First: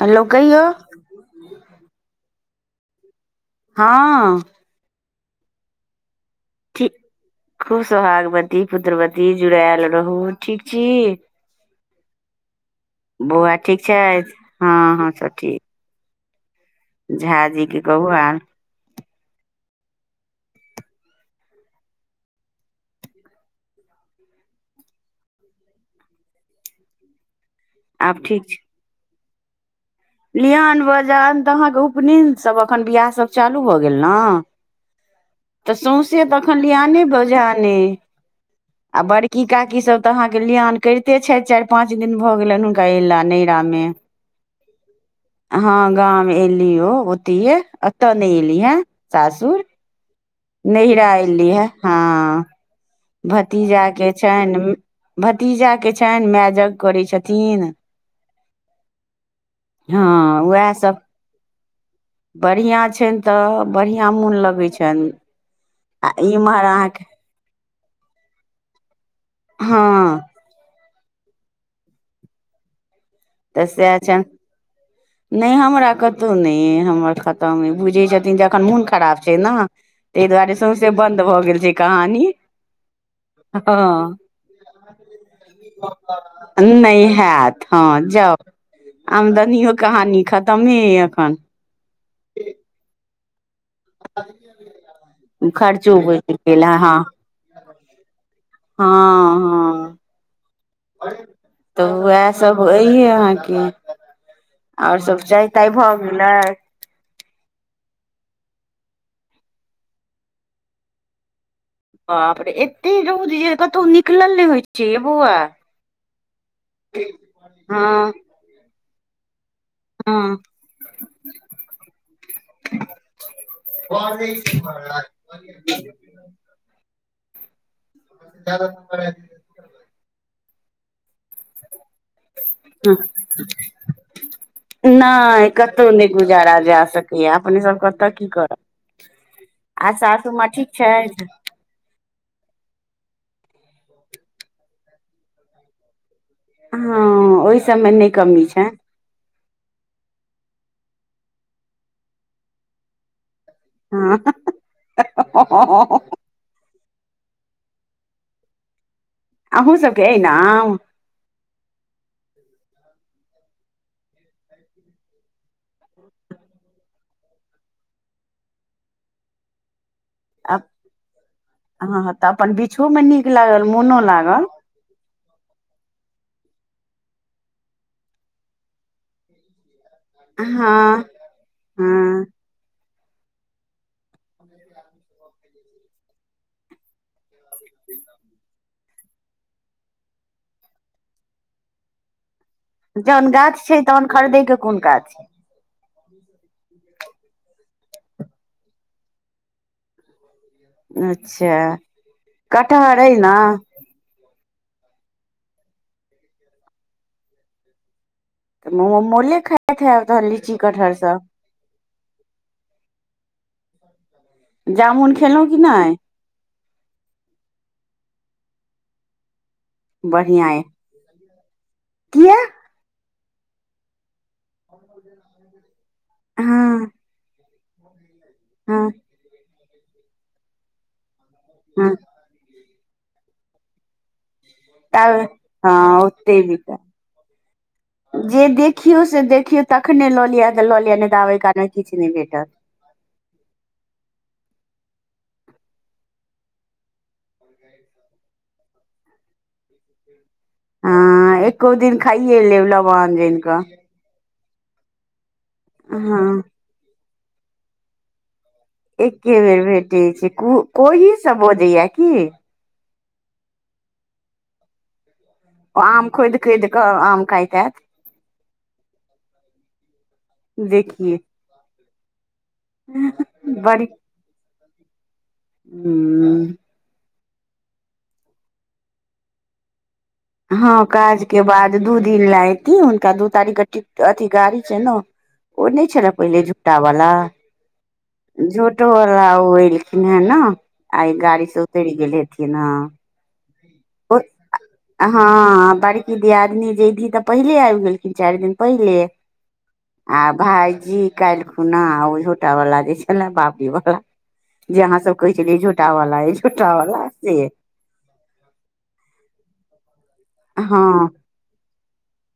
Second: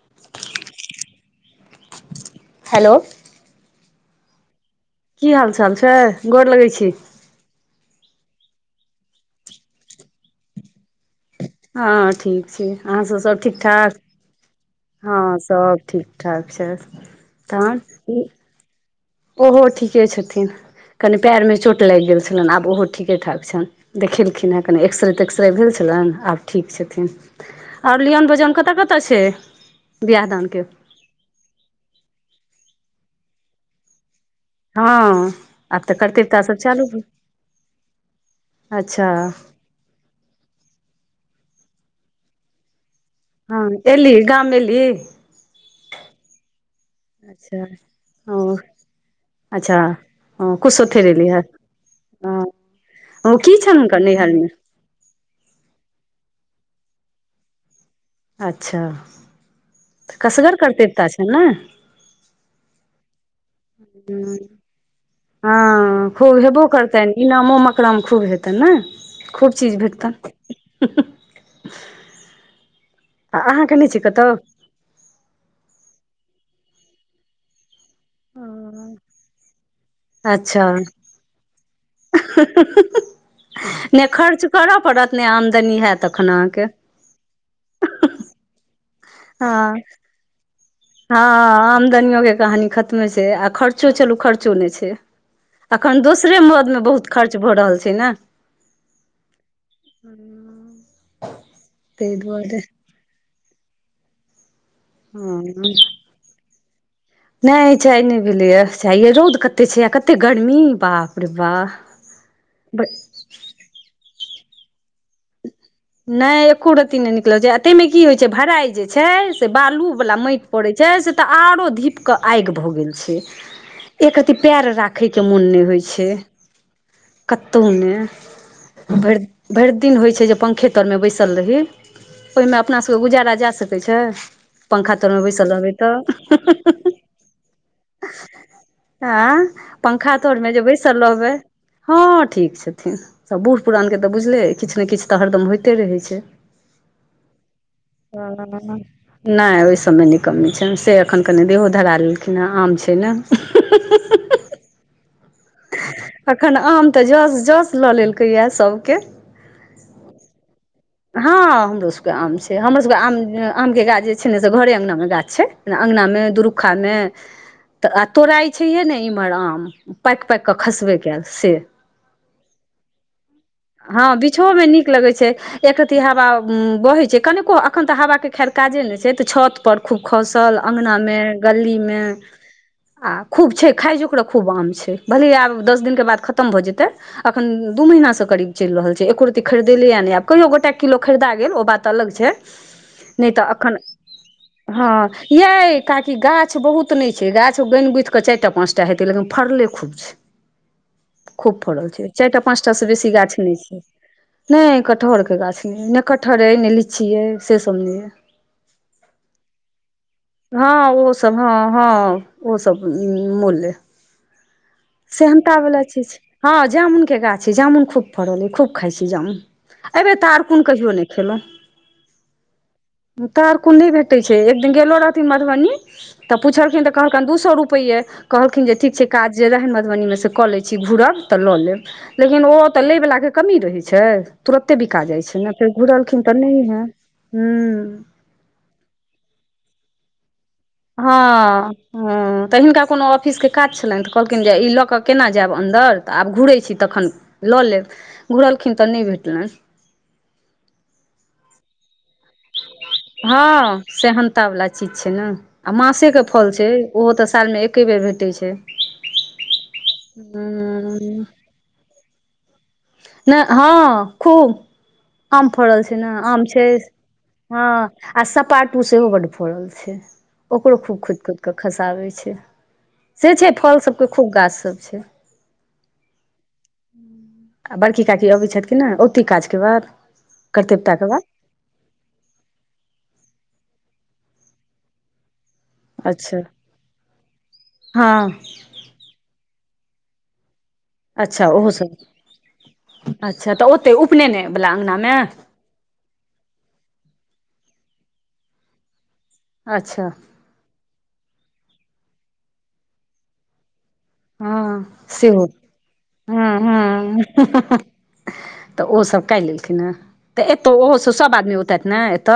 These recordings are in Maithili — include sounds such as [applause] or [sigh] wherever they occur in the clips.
हेलो कहियौ हेलो हँ की हाल चाल छै गोर लगै ठी छी खूब सोहागवती पुत्रवती जुड़ायल रहू ठीक छी हँ ठीक छै अहाँ सभ सब बौआ ठीक ठाक छथि हँ हँ हँं सब ठीक ठाक छैथ झा जीे के कहू आ ओहो ठीके छथिन कनि पैर मे चोट लागि गेल छलनि आब ओहो ठीके ठाक छन देखेलखिन हेँ कनि एक्सरे तेक्सरे भेल छलनि आब ठीक छथिन आओर आब लियन भोजन कतय कतय छै बियाह दानके लियन बजान त अहाँ के उपनयन सब एखन बियाह सब चालू भ गेल न हँ त आब तऽ सौसे कर्तव्यता सब तखन चालू भेल लिआने बजाने आ अच्छा बड़की काकी सब त अहाँ के लियान करिते छथि चारि पाँच दिन भ गेलनि हुनका अयला हँ एली गाम एली हँ गाँव मे एलीयो ओतिये अच्छा एत नहि ओ एली ये सासुर अच्छा ओ नैहरा कुशोथेर एली एयली हे हँ ओ की छनि हुनकर भतीजाके नैहरमे छैन भतीजाके छैन माय जग करै छथिन अच्छाऽ हँ कसगर उएह सब करतैवता छन ने बढ़िआँ छैन तऽ बढ़िआँ मोन लगै छैन हा खू हेबो करतैन इनामो मकरामे खूब हेतैन ने खूब चीज भेटतैन हँ [inaudible] त सेह छैन ने हमरा कतौ नै हमर खतम कर बुझै जखन मोन खराब छै ने तै दुआरे अच्छा सौसे बंन्द भऽ गेल छै कहानी [inaudible] नहि हँ खर्च करय पड़त नहि आमदनी हैत तखन अहाँके नै हेअत हँ जाउ आमदनियो हँ कहानी खतमे अइ हँ एखन आमदनियो के कहानी खतमे छै आ खर्च चलू खर्चो ने छे खर्चो अखन बचि दोसरे गेल मदमे बहुत खर्च भ रहल छै न हाॅं हाॅं [inaudible] त ताहि उएह दुआरे सब अयहे अहाँ के अओर सब जाय ताय भ गेलै ने चाय नै भेले या चाय ये रौद कते छे आ कते गर्मी बाप रे बा बाप रे एते रौद जे कतौ निकलल नै होइ छै मैं बौआ नै एको रती नै निकल छे आ तै हँ मे की होइ छे भराई जे छे से बालू बला हँ मैट पडे छै से त आरो धीप के आयग भ गेल छै एक रति पैर राखे के मुन ने होइ छे कतो नै जया दा [inaudible] भैर दिन होइ छे जे पंखे तर मे बैसल रही ओय मे अपना सभ के गुजारा जा सकै छै पंखा तरमे नै बैसल रहबै कतो तऽ नै गुजारा जाय सकेय अपने सब कतऽ की करब आ आ पंखा सासू तर माँ मे जे ठीक बैसल छथि रहबे हा ठिक छथिन सभ बूढ़ पुरान के त बुझलेै किछ नै किछ त हरदम होइते रहे छै हँ ओहि सबमे नहि कमी छनि [inaudible] नै ओहि सभ मे ने कमी छैन से एखन कनि देहो धरा लेलखिन हा आम छे न हा [unintelligible] अखन आम त जस जस ल लेलके यए सभ के अहूँ सबके ऐना आम हा हमरो सभ के आम छै हमरो सबके आम आमके गाछ जे छे ने से घरे अंगना मे गाछी छै ना अगना मे दुरूखा मे त आ तोराइ छैहे ने इम्हर आम पायक पायक के खसबे केयल से अ हॅं हॅं त अपन बीछो में नीक लागल मोनो हँ लागल बिछहो मे नीक लगे छै एक रत्ती हवा बहे छै कनिको अखन त हवाके खैर काजे नै छे त छत पर खूब खसल अंगना हँ में गली मे हँ आ खूब छै खाय जो खूब आम छै भले आब दस दिन के बाद ख तम भ जेते अखन दू महिना से करीब चैल रहल छै एको र खरीदे लै य नै कहियो गोटा किलो खरीदा गेल ओ बात अलग छै जहन नहि तऽ गाछ अखन छै तन खरीदै के कोन हँ काज छै यै काकी गाछ बहुत नै छै गाछ गैन गुथकेँ चारटा पाँचटा हेते लेकिन फड़ले खूब छै [inaudible] खूब अच्छा फड़ल छै चारटा पाँचटा से कटहर बेसी अइ न गाछ नै छै नै कटहर कऽ गाछ नै नै कटहर अइ नै लिची अइ से सब नै ए त ऽ मो मोले खैइत हैब तहन लीची कटहर सब हऽ हऽ ओ सब मोले जामुन खेलौं कि सेहनता वला नहि चीज हऽ जामुन केँ गाछ छै जामुन खूब फड़ल अय खूब खायई छै जामुन एबे तऽ तारकुन कहियो नै खेलो किए तारकुन नै भेटै छै एकदिन गेलो रहथिन मधुबनी तऽ पुछलखिन हँ तऽ कह कन दू सौ रुपैए कहलखिन जे हँ ठीक छै काज जे रहनि मधुबनी में से कऽ लै छी घुरब तऽ लऽ हँ लेब लेकिन ओ तऽ लै वला कऽ कमी रहै छै तुरते बिका जाइ तब छैन न फेर हँ घुरलखिन तऽ ओते नै बिका है हु जे देखियो से देखियो तखने लऽ लिय हऽ ह तऽ हिनका कोनो ऑफिस केँ काज छनै तऽ कहलखिन जे ई लऽ कऽ केना जैब अन्दर तऽ आब घुरे छी तखन लऽ लेब घुरलखिन तऽ ने भेटलैन आइ एको दिन खाए लेब लबान जैन कऽ हँ सेहनता वला चीज छै न आ मासे केँ हँ फल छै ओहो तऽ साल में एके बेर भेटै छै एके बेर भेटैय छै कोहि सब बजै यऽ की ना हँ खूब आम फरल छै न खोदि आम खोदि छै कऽ आम खाइत हैत हँ आ सपाटू सेहो बड फड़ल छै ओकरो खूब देखिये खोद खोद क खसाबै छै से छै फल सब कऽ खूब गाछ सब छै हू [unintelligible] आ बड़की काकी अबैत छैथ की ना ओत ई काज कऽ बाद हँ कर्तव्यता के काज केँ बाद दू दिन लै ऐथी हुनका दू तारीख केँ अथी गाड़ी छै न ओ नै छलै अच्छा पहिले झोटावाला हँ [inaudible] झो टो वला ओ एलखिन हे न आ ई गाड़ी अच्छा स ओहो उतैर सब गेल हेथिन हऽ अच्छा तऽ ओते उपनैने वला अंगना में की दीआदनी जैधी तऽ पहिले आइब गेलखिन चाइर दिन पहिले अच्छा भाईजी काइल खुना ओ झोटा वला जे छलैन बाबरीबला जे अहाँ हँ सब कहै सेहो छलियै झोटा वला अइ हँ झोटा वाला अइ हँ से तऽ ओसभ काइल एलखिन है तऽ ऐत ओहो हँ सब सभ आदमी औतैथ न ऐत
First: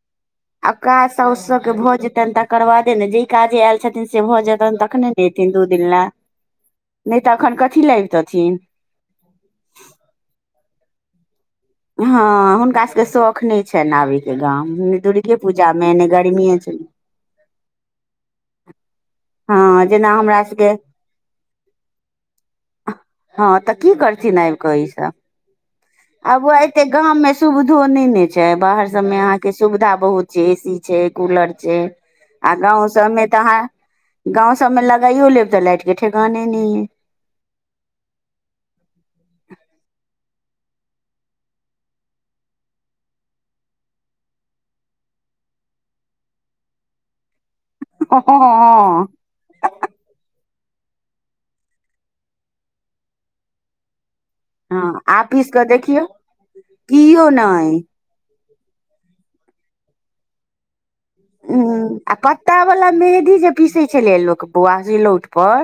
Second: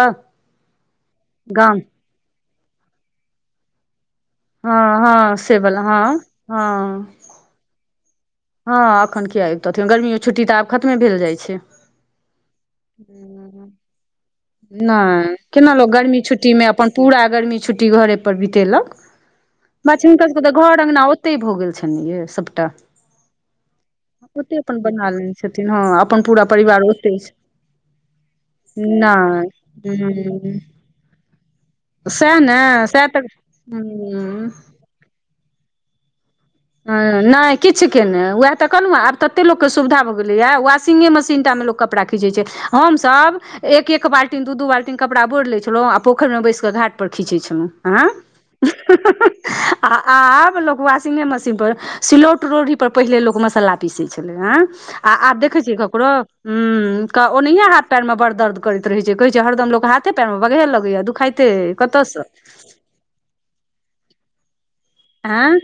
आब काज साउसो सब कऽ भऽ जेतैन तकर बादे ने जे काजे ऐल छ थिन से भऽ हँ जेतैन तखने न हँ एथिन से दू बला दिन हँ लऽ हँ नै तऽ एखन कथी लऽ आइबतथिन हँ एखन किया आबतथिन गमीे छुट्टी तऽ आब खतमे भेल जाइ छै हँ हुनका सभ कऽ शौख नै छैन आबै कऽ गाम नै नहि दुर्गे पूजा केना में लोक नै गर्मी गर्मिए छुट्टीमे अपन पूरा गर्मी छुट्टी घरे पर बितेलक हँ बात छै जेना हुनका सभ हमरा केँ तऽ सबके घर अंगना ओतै भऽ गेल छैन न यै सभटा हँ तऽ की करथिन आइब ओते कऽ अपन बना ईसभ लेने छथिन हऽ आ बौआ ऐते गाम में सुविधो नै न छै बाहर सभ में अहाँकेँ नहि सुविधा बहुत छै ए सी ए ह सी छै कूलर छैे सएह आ ने गाँंव सएह सबमे तऽ अहाँ ह गाँंव सबमे लगाइयो लेब तऽ लाइट के ठेकाने नहि य नय किछ केने ओएह तऽ कहलहुँ आब ततेक लोकके सुविधा भऽ गेलैए वाशिंगे मशीन टामे लोक के कपड़ा खीचै छैै हमसब एक एक बाल्टी दू दू बाल्टईन कपड़ा बॉयर लै छलहुँ आ पोखर मे बैस क घाट पर खीचै छलहो आँ अइ हँ [unintelligible] आ आब लोक वाशिंगे मशीन पर सिलौट लोढ़ी पर पहिले लोक मसाला पीसै छल ह हँ आ आब आपिस देखै कऽ छियै देखियौ ककरो उ कियो ओनिय नहि पैर मे बड दर्द करैत रहै छै कहै छै हरदम लोक हाथे पैर मे बगहे लगैय दुखाइते उम्म कतय आ से पत्ता वाला मेहदी जे पीसै छलै लोक पुआ सीलौट आँ पर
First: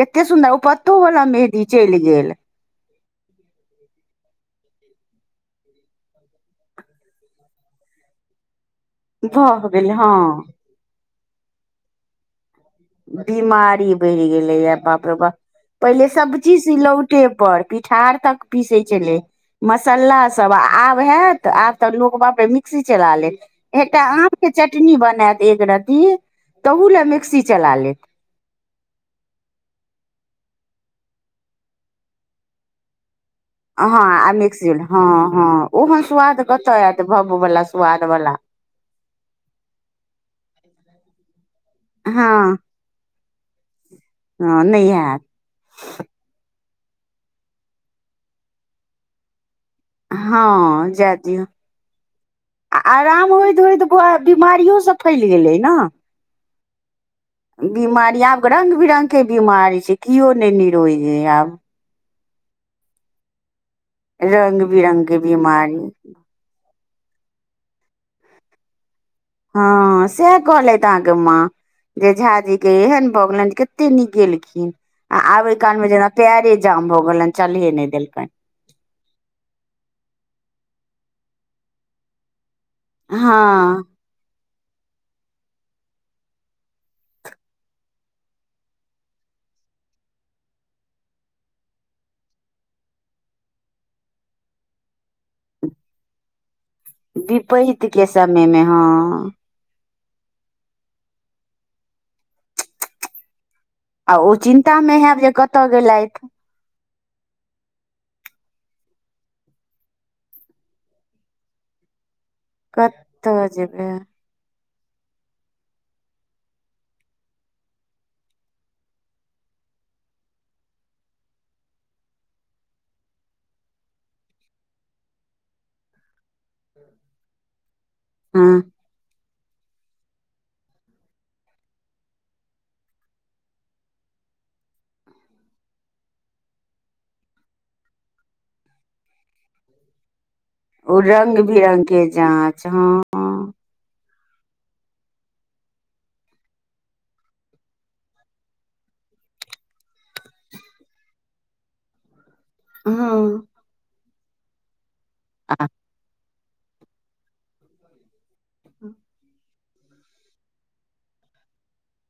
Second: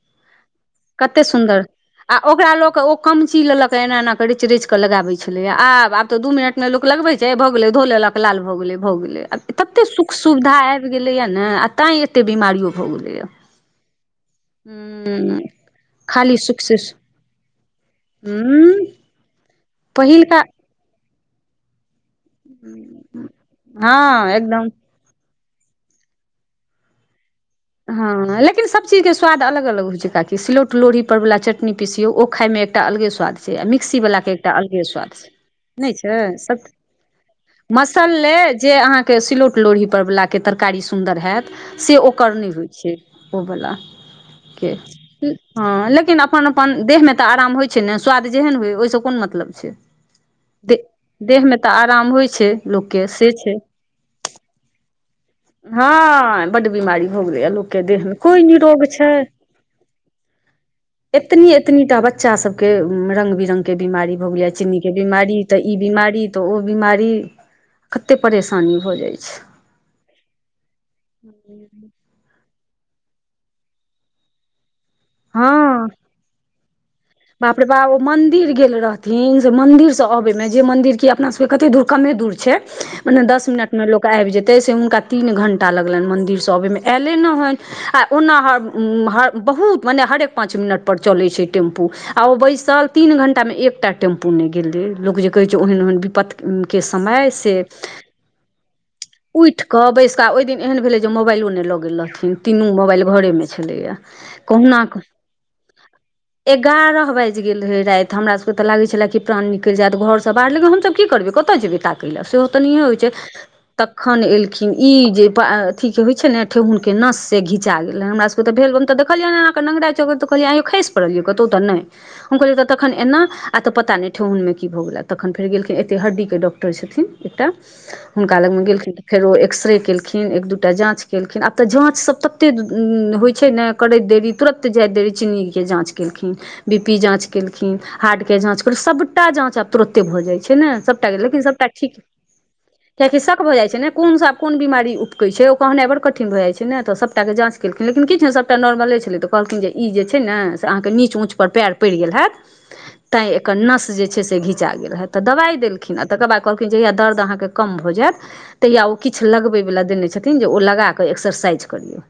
कते सुन्दर ओ पत्तो वाला मेहदी चल गेल ता लोग [unintelligible] कम ची लेलक एना एना करिच रिच कऽ लगाबैय छलैए आब आब तऽ दू मिनट मे लोक लगबैत छै भऽ गेलै धो लेलक तक लाल भऽ गेलै भऽ गेलै आब भऽ ततेक गेल सुख हँ सुविधा आबि गेलैए ने तां एते बीमारियो भऽ गेल बीमारी बढ़ि गेलै य बाप र बाप हूँ पहिले खाली सुख सबचीज से सिलहुटे पर पिठार तक हूँ पीसैत छलै मसाला पहिलका सभ आब हैत त आब तऽ लोगबा पे र मिक्सी चला लेत हँ एकटा आम के एकदम चटनी बनायत एक रती तहुू लए मिक्सी चला लेत हँ लेकिन स सब चीजके स्वाद अलग अलग होइ छै काकि सिलौट लोढ़ी पर वला चटनी पिसियौ ओ खाइ मे एकटा अलगे स्वाद होई छै से आ हँ मिक्सी बलाके आ एकटा मिक्सी अलगे हँ स्वाद छै हँ नहि ओहन छै स्वाद सब कतऽ आयत भब्ब वला स्वाद मसलले वला जे अहाँके सिलौट लोढ़ी परवाला के तरकारी सुन्दर होयत से ओकर हँ नय होइ छै ओ बला हँ के नहि हैत हँ लेकिन अपन अपन देह मे तऽ आराम होइ छै ने स्वाद जेहन होइ ओहिसँ कोन मतलब छै, दे हँ जाय देह दियौ मे तऽ आराम होइ छै लोक के से छै। हँ बीमारियो सब फैल गेलै ने हँ बड बीमारी भग गेल लोक के देह मे बिमारी कोई आब रंग नीरोग छै, बिरंग के बिमारी छै केओ नहि निरोइ छै एतनी आब एत कतनी टा बच्चा सबके रंग बिरंगग के बीमारी भऽ गेलै रंग चिन्नी के बिरंग बीमारी तऽ ई बिमारी बीमारी तऽ ओ बिमारी कतेक परेशानी भऽ जाइ छै हँ सेह कलेत अहा के मा जे झााजी केहन भ गलन कते निक गेलखिन आ आबे काल हँ मे जेना पैरे जाम भ गेलनि चलिये नय देलकनि गिर गेल रह मंदिर से अबे में जे मंदिर की अपना सब के कते दूर कमे दूर छै मने दस मिनट में हँ लोक आबि जेतै से हुनका तीन घण्टा लगलनि मन्दिर सब ओहिमे आयलै नय हनि आ ओना ह ह बहुत मने हरेक पांच मिनट पर चले छै टेम्पू आ ओ बैसल तीन घंटा मे एकटा टेम्पू नय गेलै लोक जे कहै छै ओहन ओहन विपत के समय से विपैत के समय मे हँ उठ कहऽ बैस कऽ ओहि दिन एहन भेलै जे मोबाइलो नय लऽ गेल रहथिन तीनू मोबाइल घरे मे छलैया। आ ओ चिन्ता कहुना कऽ मे होयब जे कतऽ गेलथि। एगारह बाजि गेल रहे राति हमर सभ के तऽ लागै छले कि प्राण निकलि जायत घरसँ बाहर लेकिन हमसभ की करबै कतय जेयबै ताकेए ल सेहो तऽ नय होइ छै कतऽ जेबै तखन एल खिन ई जे अथी के होय छै ने ठेहुन के नस से घिचा गेले हमरा सब के त भेल तऽ कहलिय [unintelligible] तऽ कहलियै य खैस पड़लियै कतो तऽ नय हम कहलिय तखन एना आ तऽ पता नय ठेहुन मे की भऽ गेल तखन फेर गेलखिन एत हड्डी के डक्टर छथिन एकटा हुनका हँ लग मे गेलखिन फेर ओ एक्स रे केलखिन एक दूटा जाँच केलखिन आब तऽ जाँच सब ततेक होइ छै न करैत देरी तुरन्त जाइत देरी चिन्नीके जाँच केलखिन बी पी जाँच केलखिन हार्टके जाँच सभटा जाँच अप तुरते भऽ जाय छैना ओ सबटा रंग लेकिन सबटा बिरंग ठीक के जाँच हँ कियाकि सबटा भऽ [unintelligible] जाइ छै कोनसा कोन बीमारी उपकै छै ओ कहनाइ बड़ कठिन भऽ जाइ छै ने तऽ सभटाे जाँच केलखिन लेकिन किछ ने सभ सभटा नॉर्मले छलै तऽ कहलखिन जे ई जे छै ने से अहाँके नीच ऊँचपर पैर पइड़ गेल हैत तैं हँ एकर नस जे छै से घिचा गेल हँ तऽ आ दवाइ देलखिन तकर बाद कहलखिन जहिया दर्द अहाँके कम भऽ जायत तहिया ओ किछ लगबै वाला देने छथिन जे ओ लगा कऽ एक्सरसाइज करियौ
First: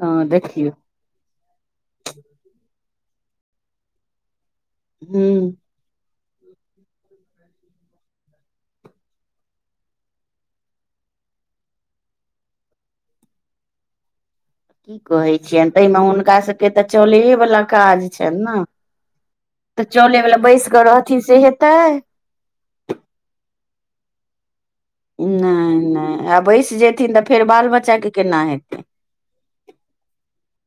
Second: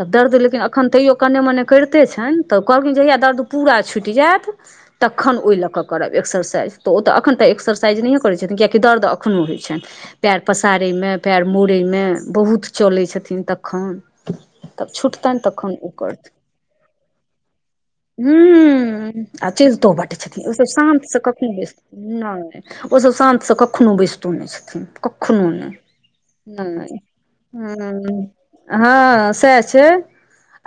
तऽ दर्द लेकिन देखियौ एखन तैयओ कन्ने मने करिते छैन तऽ कहलखिन जहिया दर्द पूरा छुइट जायत तखन हूँ ओय लऽ कऽ करब एक्सरसाइज तऽ ओ तऽ एखन तऽ एक्सरसाइज नहियो करै छथिन कियाकि दर्द एखनो होइतेन छैन पैर पसारय मे पैर मोड़य मे बहुत चलै छथिन तखन तब की छुटतेन कहै छियनि तखन ओ ताहिमे करत हुनका सभके तऽ चलेवला काज हू छनि ने आ तऽ चितो बड चलेवला छथिन बैस ओसभ कऽ शान्त से रहथिन कखनो हेतै बेसथिन नय ओसभ शान्तसँ कखनो बैसतो नय छथिन कखनो नहि नहि आ बैस नय जेथिन तऽ फेर बाल बच्चाके ह केना हेतै हँ सेह छै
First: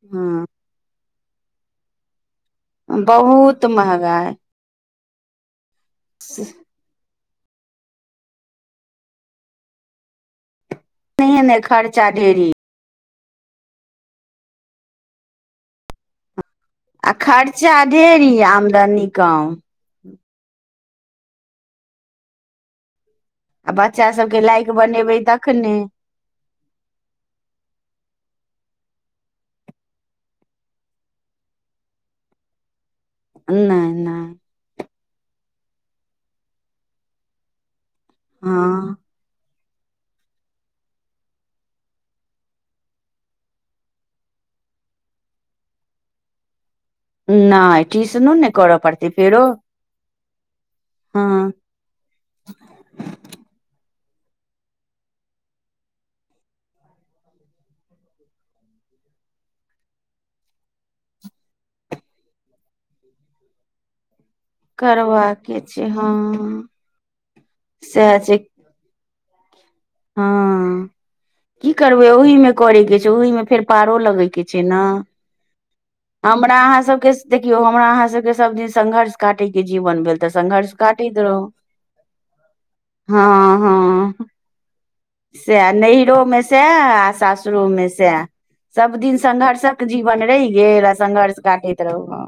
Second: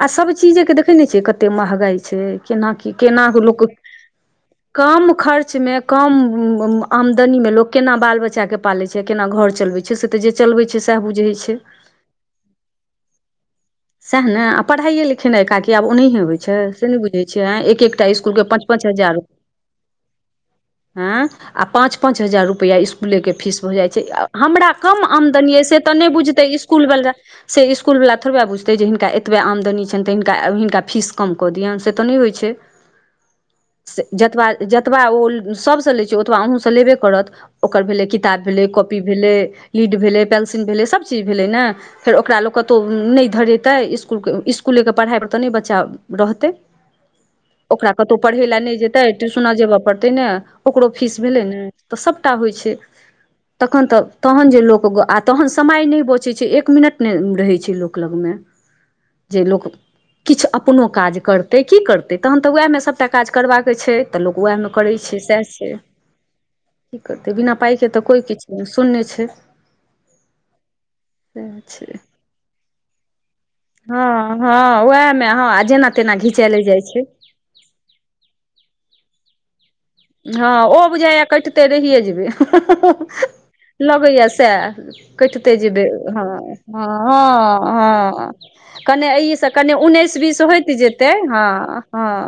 आ सब हँ चीजे के देखेने छी कते महगाई छै केना की केना क लोक बहुत महगाइ कम खर्च मे कम से आमदनी में लोक केना बाल बच्चा के पाले छै केना घर चलवे छै छै से तऽ जे चलबै छै सएह बुझै नहिये छै [unintelligible] सएह ने आ पढ़ायए लिखेनाए काकी आब ओनाहिय होइ छै से नय आ बुझै छियै खर्चा एक एकटा ढेरी इसकुल के पाँच पाँच आमदनी हजार कम आएह पांच पांच हजार रुपआ इसकुले के फीस आ भऽ जाइ छै बच्चा सबके हमरा लायक कम बनेबै आमदनी या तखने से तऽ नय बुझते इसकुल वला से इसकुल वला थोड़बा बुतै जे हिनका एतबा आमदनी छैन तऽ हिनका हिनका फीस कम कऽ दियोन से तऽ नय होइ छै नय जतबा जतबा ओ सभसँ लै छै ओतबा अहूँसँ लेबे करत ओकर भेलै कि ताब भेलै हँ कॉपी भेलै लीड भेलै पेन्सिल भेलै सभ चीज भेलै ने फेर ओकरा लोक कतो नय धरेतै इसकुलके इसकुलेके पढ़ाइमे तऽ नय बच्चा रहतै नहि ओकरा कतहु ट्यूशनो पढ़े नहि लए करऽ नय जेतै पड़तै फेरो ट्यूशना जेबय पड़तै ने ओकरो फीस भेलै हँ ने तऽ सबटा होइ छै तखन तऽ तहन जे लोक आ तहन समय नय बचे छै एक मिनट ने रहे छै लोक लगमे जे लोक किछु अपनो काज करतै की करतै तहन तऽ वएहमे सभटा काज करबाक छै तऽ लोक उएहमे करै छै सएह करबाके छै हँ की करतै बिना पाइके तऽ सएह कोइ छै किछ नय शुन्य छै हँ सएह की छै करबै ओहिमे करेके छै ओहिमे फेर पारो लगै कऽ छै न जै में हँ जेना तेना हमरा घिचायले अहाँ जाइ सब छै केँ देखियौ हमरा अहाँ सब केँ सब दिन संघर्ष काटयके जीवन भेल तऽ [inaudible] हँ संघर्ष ओ काटैत बुझाय रहू कैटते रहिए जेबै हँ [unintelligible] हँ लगैअ सैह कटते सएह जेबै हँ नैहरोमे सएह आ सासुरोमे सएह [unintelligible] सभ कने दिन अ सब कनि संघर्षक उन्नैस जीवन बीस रहि होइत गेल आ जेतै संघर्ष हँ काटैत रहू हँ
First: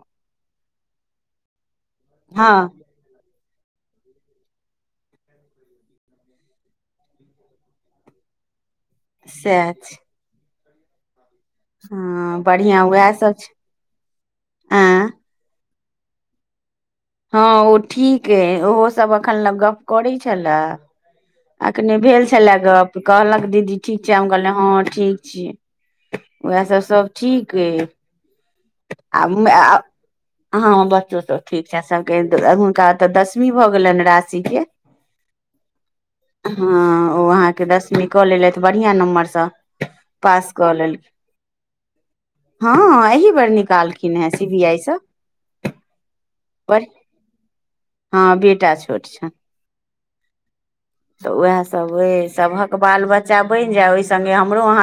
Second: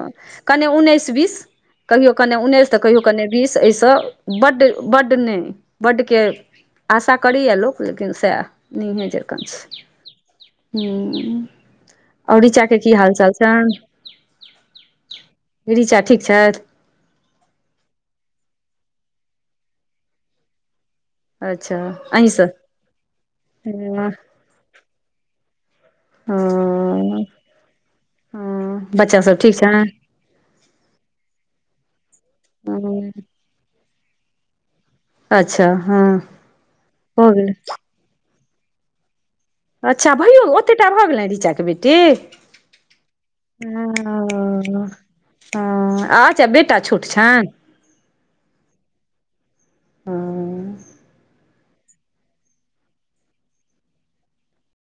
कने उन्नैस बीस कहियो कने उन्नैस हँ तऽ कहियो कने बीस एहि स बड बड नै बड केँ आशा करैए लोक लेकिन सैह नहीए जेका छै [inaudible] और हँ रीचा केँ बढ़िआँ की उएह हाल चाल सभ छै आँय [inaudible] रीचा ठीक छैथ हँ ओ ठीक अइ ओहो सब एखन लग गप करै छलै अच्छा अखने भेल अहींसँ छलै गप कहलक दीदी ठीक हँ छै हम कहियै हऽ ठीक छियै उहै सब सभ हँ ठीक अइ हँ बच्चा सब [unintelligible] ठीक छै हँ बच्चो सभ ठीक छैके हुनका तऽ दस दसमी भऽ गेलैन राशी केँ अच्छा हँ [inaudible] हँ ओ भऽ अहाँ गेलै केँ दस मी कऽ लेलैथ बढ़िया नम्बर स अच्छा भैयो ओते टा भऽ गेलै रीचाे बेटी हँ एहि बेर [inaudible] निकालखिन हेँ सी बी आई सँ [unintelligible] अच्छा बेटा पर छोट छैन हँ बेटा छोट छैन छनि [inaudible] तऽ उहै सब हक बाल बच्चा बैन जै ओइ संगे हमरो अहाँ